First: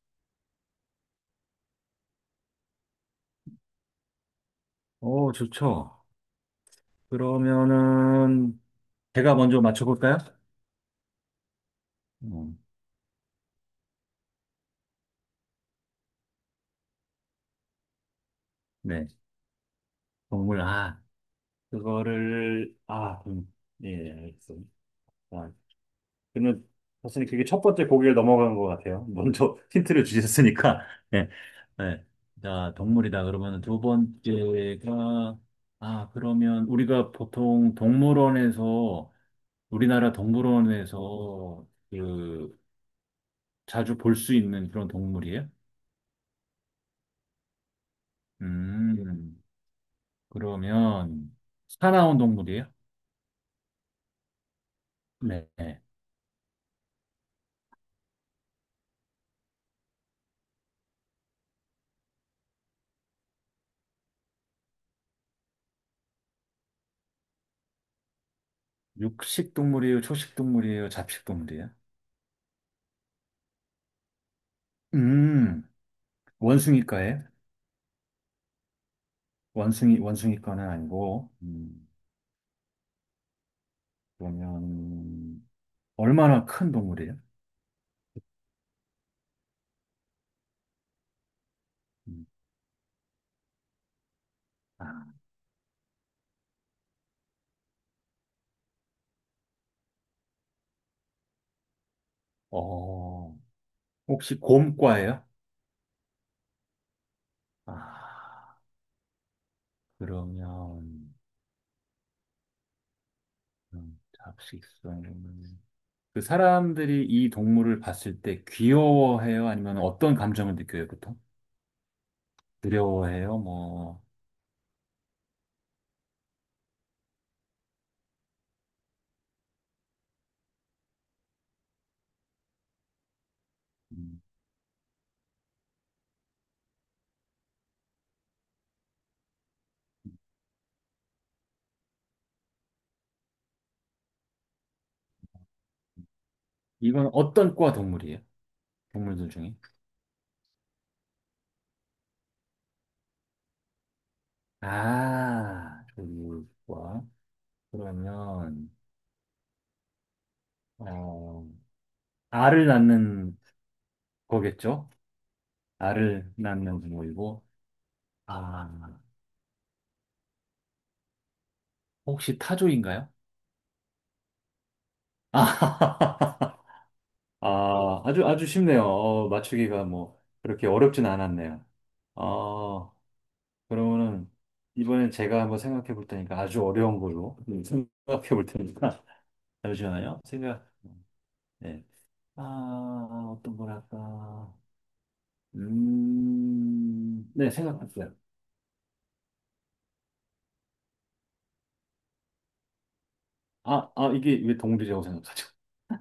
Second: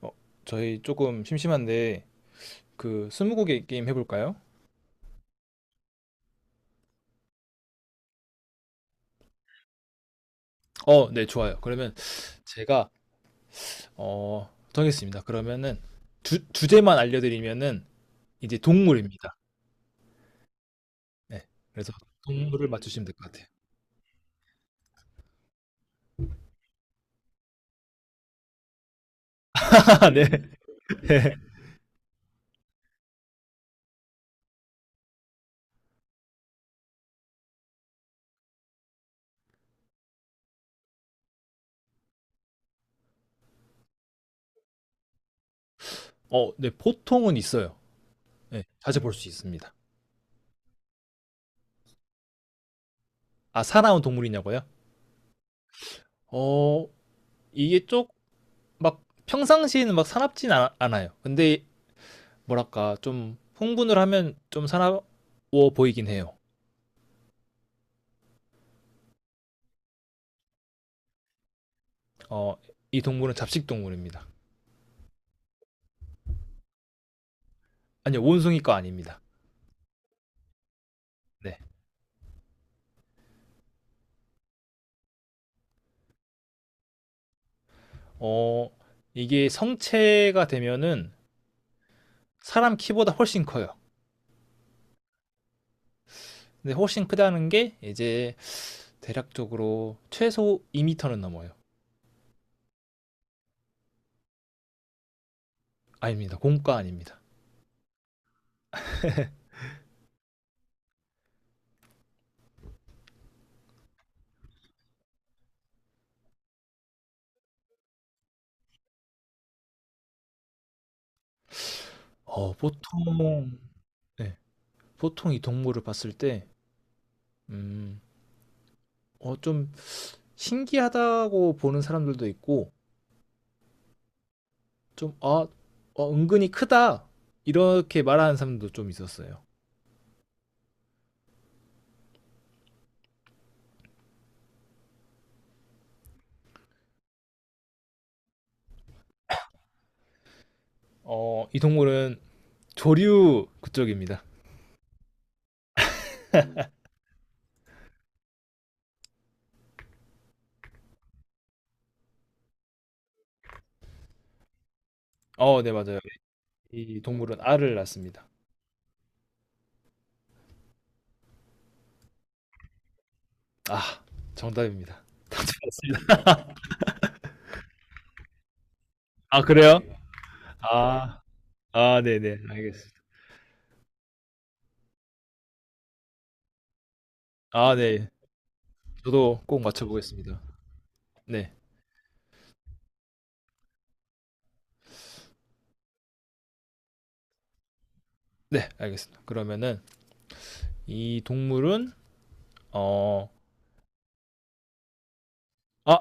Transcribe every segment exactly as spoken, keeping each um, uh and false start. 어, 저희 조금 심심한데 그 스무고개 게임 해볼까요? 오, 좋죠. 그러면은 제가 먼저 맞춰볼까요? 어, 네, 좋아요. 그러면 음, 제가 어, 정했습니다. 그러면은 주, 주제만 알려드리면은 이제 네. 동물입니다. 동물, 아, 네, 그래서 동물을 그거를, 맞추시면 될 아, 것 같아요. 음, 예, 예, 알겠습니다. 아, 그러면 사실 그게 첫 번째 고개를 넘어간 것 같아요. 먼저 힌트를 아, 네. 주셨으니까. 네. 네. 네. 자, 동물이다. 그러면 두 번째가, 아, 그러면 우리가 보통 동물원에서, 우리나라 동물원에서 그, 자주 볼 수 있는 그런 동물이에요? 어, 네, 보통은 있어요. 네, 자주 볼 수 음. 있습니다. 그러면 사나운 동물이에요? 아, 살아온 동물이냐고요? 네. 어, 이게 쪽막 평상시에는 막 사납진 않, 않아요. 근데 뭐랄까 좀 흥분을 하면 좀 사나워 보이긴 해요. 육식 동물이에요? 초식 동물이에요? 잡식 동물이에요? 어, 이 동물은 잡식 동물입니다. 음, 원숭이과예요? 아니요, 원숭이과 아닙니다. 원숭이, 원숭이과는 아니고, 네. 음, 그러면, 얼마나 큰 동물이에요? 어, 이게 성체가 되면은 음, 사람 키보다 훨씬 커요. 아, 근데 훨씬 크다는 게 이제 대략적으로 최소 이 미터는 넘어요. 어, 혹시 곰과예요? 아닙니다. 공과 아닙니다. 아, 그러면, 음, 잡식성은, 그 사람들이 이 동물을 봤을 때 귀여워해요? 아니면 어떤 감정을 느껴요, 보통? 어, 두려워해요? 보통, 뭐, 네, 보통 이 동물을 봤을 때, 음, 어, 좀 신기하다고 보는 사람들도 있고, 좀, 아, 어, 은근히 크다. 이렇게 말하는 사람도 좀 있었어요. 이건 어떤 과 동물이에요? 동물들 중에? 어, 이 동물은 조류 그쪽입니다. 아, 조류과. 그러면, 어, 알을 낳는 거겠죠? 어, 네, 맞아요. 알을 낳는 이 동물은 동물이고, 알을 낳습니다. 아, 혹시 타조인가요? 아, 정답입니다. 아, 다틀습니다. 아, 아주, 아주 쉽네요. 어, 아, 그래요? 맞추기가 뭐, 그렇게 어렵진 아, 않았네요. 아, 네네, 어, 알겠습니다. 그러면은, 이번엔 제가 한번 생각해 볼 테니까 아주 어려운 걸로 아, 네. 생각해 볼 테니까. 저도 꼭 잠시만요. 맞춰보겠습니다. 생각, 네, 네. 아, 어떤 거랄까. 음, 네, 생각났어요. 네, 알겠습니다. 그러면은 이 동물은 어, 아, 아, 이게 왜 동물이라고 생각하죠? 아,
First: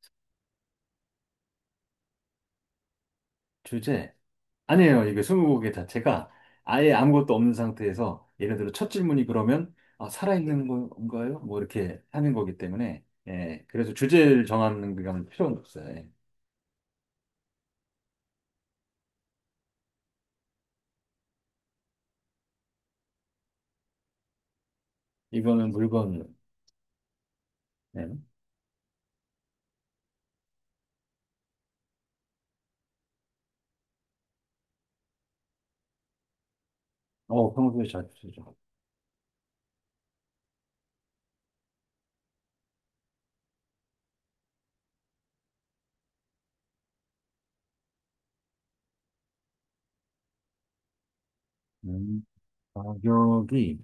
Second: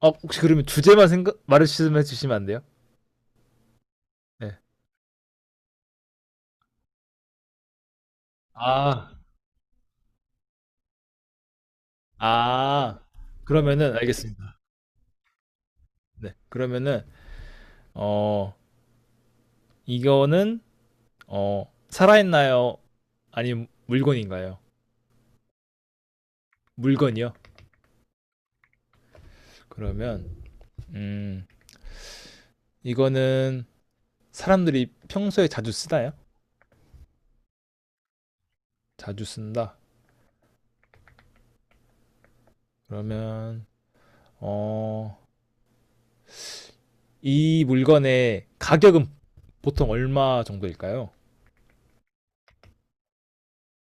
아, 혹시 그러면 주제만 생각 말씀해 주시면 안 돼요? 주제? 네. 아니에요. 이게 스무고개 자체가 아예 아무것도 없는 상태에서 예를 들어 첫 아, 질문이 그러면 아, 살아있는 건가요? 뭐 이렇게 하는 거기 아, 때문에 예, 그러면은 그래서 주제를 알겠습니다. 정하는 그런 필요는 없어요. 예. 네, 그러면은 어, 이거는 어, 살아있나요? 아니면 물건인가요? 이거는 물건, 물건이요. 예. 그러면 음, 이거는 사람들이 평소에 자주 쓰나요? 어, 평소에 잘 쓰죠. 자주 쓴다. 그러면 어, 이 물건의 가격은 보통 얼마 정도일까요? 음, 가격이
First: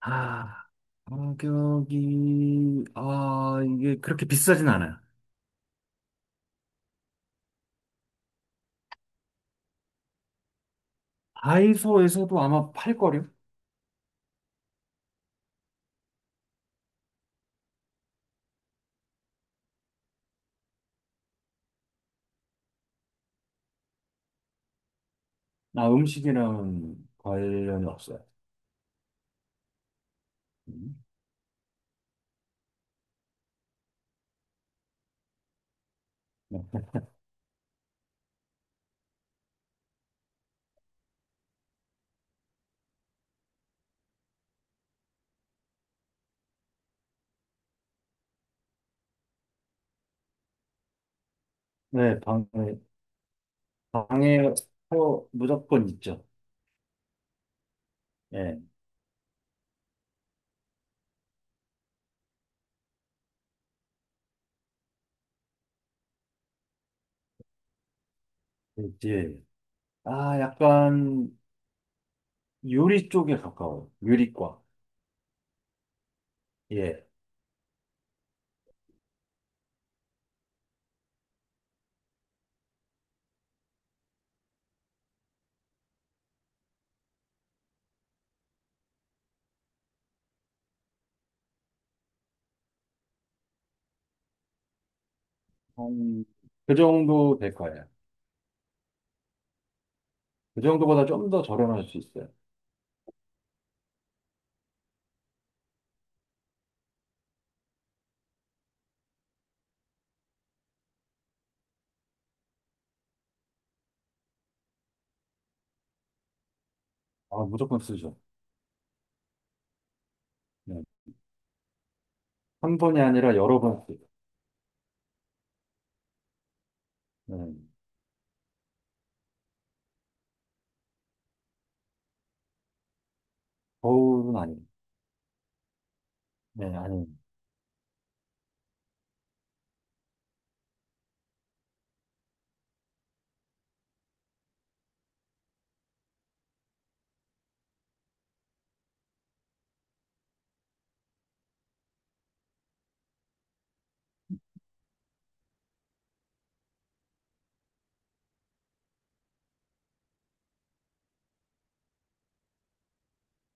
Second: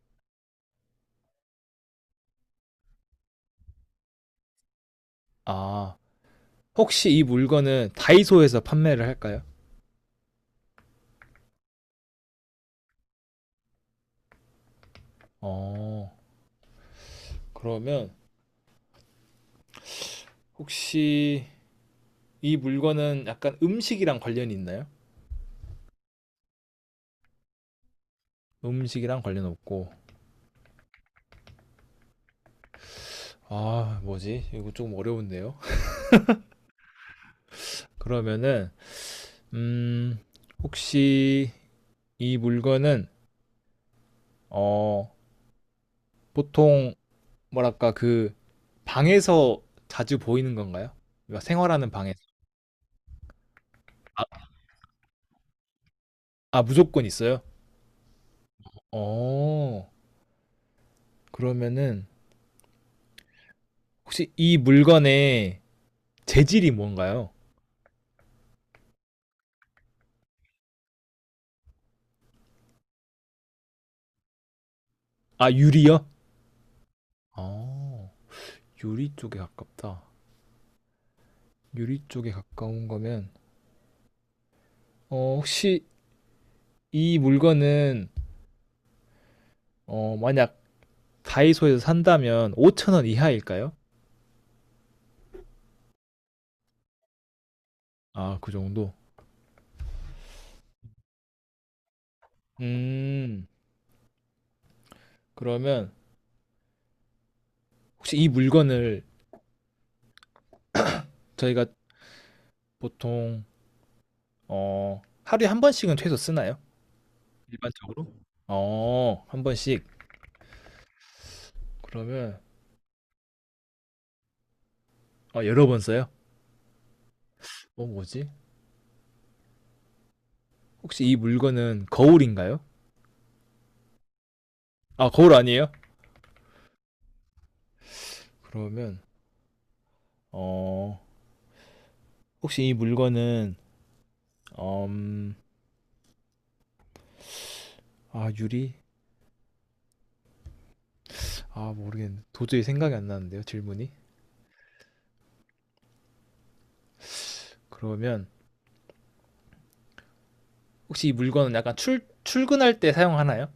아, 가격이, 아, 이게 그렇게 비싸진 않아요. 아, 혹시 이 물건은 다이소에서 판매를 할까요? 다이소에서도 아마 팔걸요? 어, 그러면 혹시 이 물건은 약간 음식이랑 관련이 있나요? 나 음식이랑 관련이 없어요. 음식이랑 관련 없고. 음, 아, 뭐지? 이거 조금 어려운데요. 네, 그러면은 음, 혹시 이 물건은 어, 보통 뭐랄까 그 방에서 자주 보이는 건가요? 우리가 생활하는 방에서. 네, 방에, 아, 방에 어, 무조건 있죠. 아, 무조건 있어요? 예, 어, 그러면은 혹시 이 물건의 재질이 뭔가요? 있지. 아, 약간 요리 쪽에 가까워요. 요리과. 아, 유리요? 예. 아... 유리 쪽에 가깝다. 유리 쪽에 가까운 거면 어, 혹시 이 물건은 어, 만약 다이소에서 산다면 오천 원 이하일까요? 한, 그 정도 될 거예요. 아, 그 정도? 그 정도보다 좀 더 저렴할 수 있어요. 음, 그러면 혹시 이 물건을 저희가 보통 어, 하루에 한 번씩은 최소 쓰나요? 아, 무조건 일반적으로? 쓰죠. 어, 한 번씩. 네. 그러면 한 번이 아니라 여러 번 쓰죠. 아, 여러 번 써요? 네. 어, 뭐지? 혹시 이 물건은 거울인가요? 거울은 아니고. 아, 거울 아니에요? 네, 아니, 그러면 어, 혹시 이 물건은 음, 아, 유리? 아, 모르겠는데. 도저히 생각이 안 나는데요, 질문이. 그러면 혹시 이 물건은 약간 출 출근할 때 사용하나요?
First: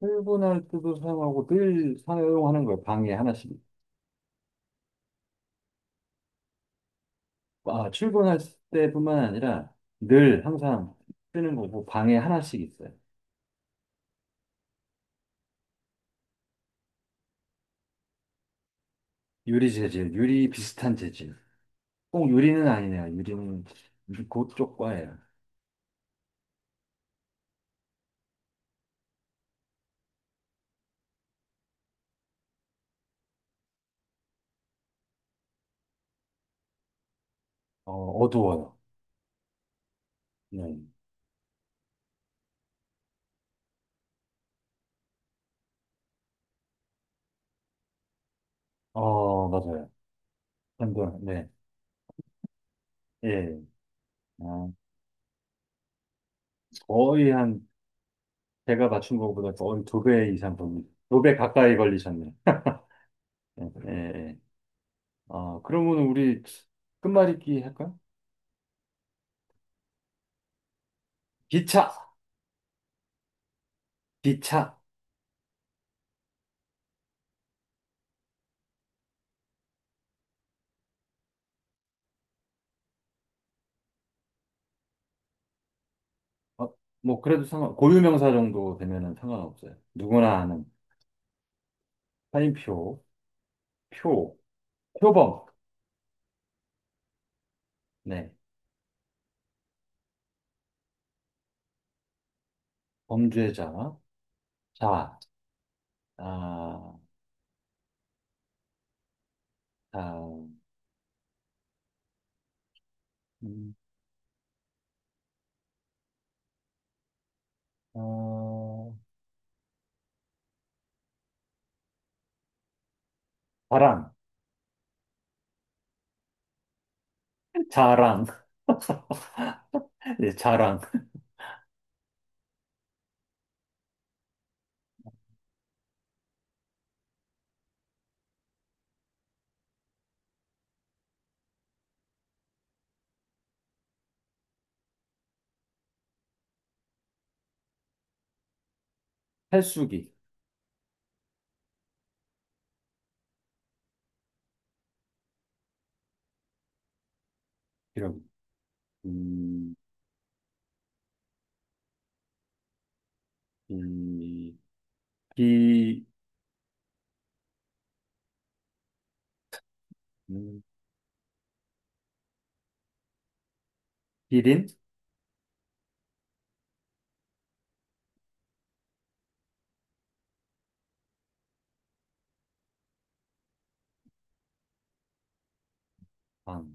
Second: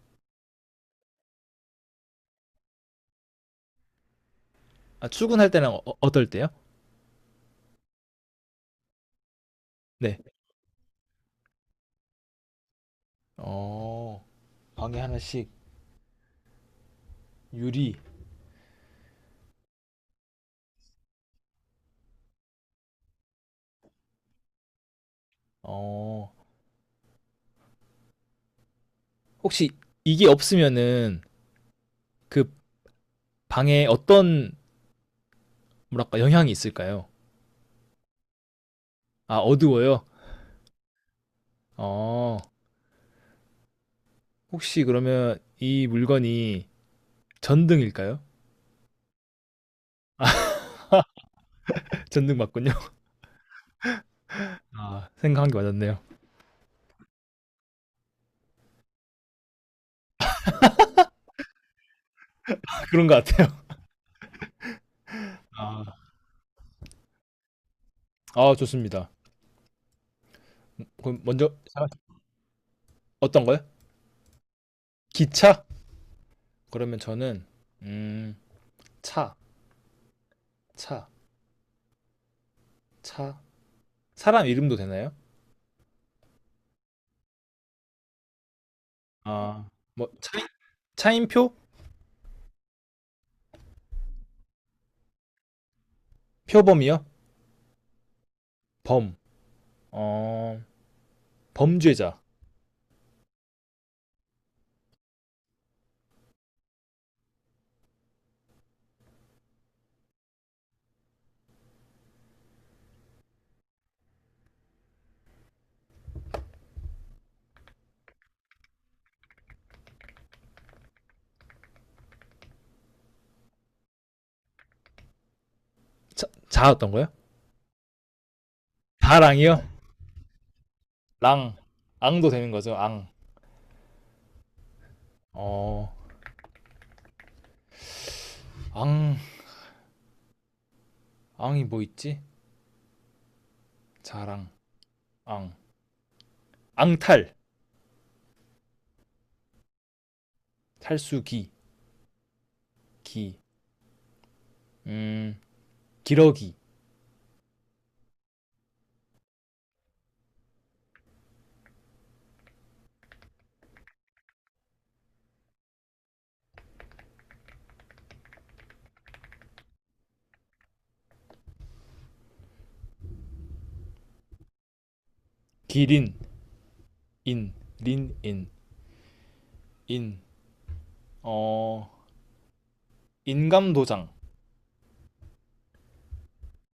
출근할 때도 사용하고 늘 사용하는 거예요. 방에 하나씩. 아, 출근할 때랑 어, 어떨 때요? 아, 출근할 때뿐만 아니라 네. 늘 항상 쓰는 거고 방에 하나씩 있어요. 어, 방에 하나씩 유리 유리 재질, 유리 비슷한 재질. 꼭 유리는 아니네요. 유리는 그쪽 과예요. 어, 혹시 이게 없으면은 그 방에 어떤 뭐랄까 영향이 있을까요? 어, 어두워요. 아, 어두워요? 네. 어, 혹시 그러면 이 물건이 전등일까요? 어, 맞아요. 한번, 네. 전등 맞군요. 예. 아, 아, 생각한 게 맞았네요. 거의 한, 제가 맞춘 거보다 거의 두 배 이상 걸리, 두배 가까이 걸리셨네요. 그런 것 같아요. 예, 예. 예. 아, 아, 그러면 우리 끝말잇기 할까요? 아, 좋습니다. 그럼 먼저 기차, 생각하시- 어떤 거요? 기차. 기차? 그러면 저는 음, 차, 차, 차. 사람 이름도 되나요? 어, 뭐 그래도 상관, 고유명사 정도 되면은 아, 상관없어요. 뭐 누구나 차인, 아는 차인표? 사인표, 표, 표범. 표범이요? 네, 범. 어, 범죄자. 범죄자, 자, 아, 자, 음, 어, 자랑, 자, 자 어떤거요? 자랑, 다랑이요? 예, 자랑, 랑 앙도 되는 거죠 앙 어, 앙, 앙이 뭐 있지? 자랑, 앙, 앙탈, 탈수기, 탈수기, 기, 음, 기러기, 이런, 음, 이, 기, 음, 기린, 기린, 인, 린, 인, 인, 어, 인감도장, 방,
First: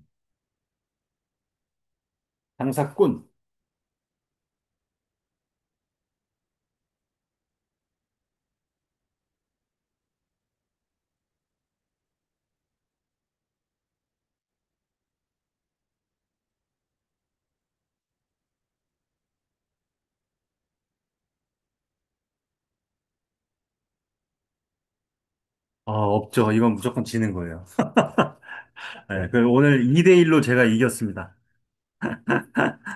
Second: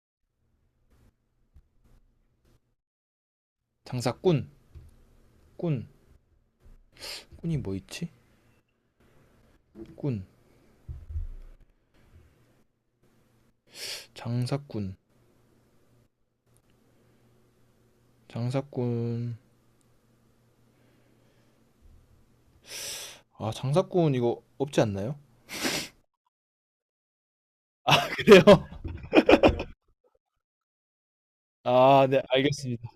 장사꾼. 장사꾼, 꾼, 꾼이 뭐 있지? 꾼, 장사꾼, 장사꾼, 아, 장사꾼 이거 없지 않나요? 아, 없죠. 이건 무조건 지는 거예요. 그래요? 네, 그 오늘 이 대일로 제가 이겼습니다. 아, 네, 알겠습니다.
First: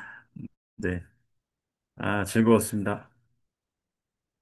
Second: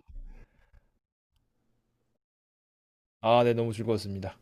네. 아, 즐거웠습니다. 아, 네, 너무 즐거웠습니다.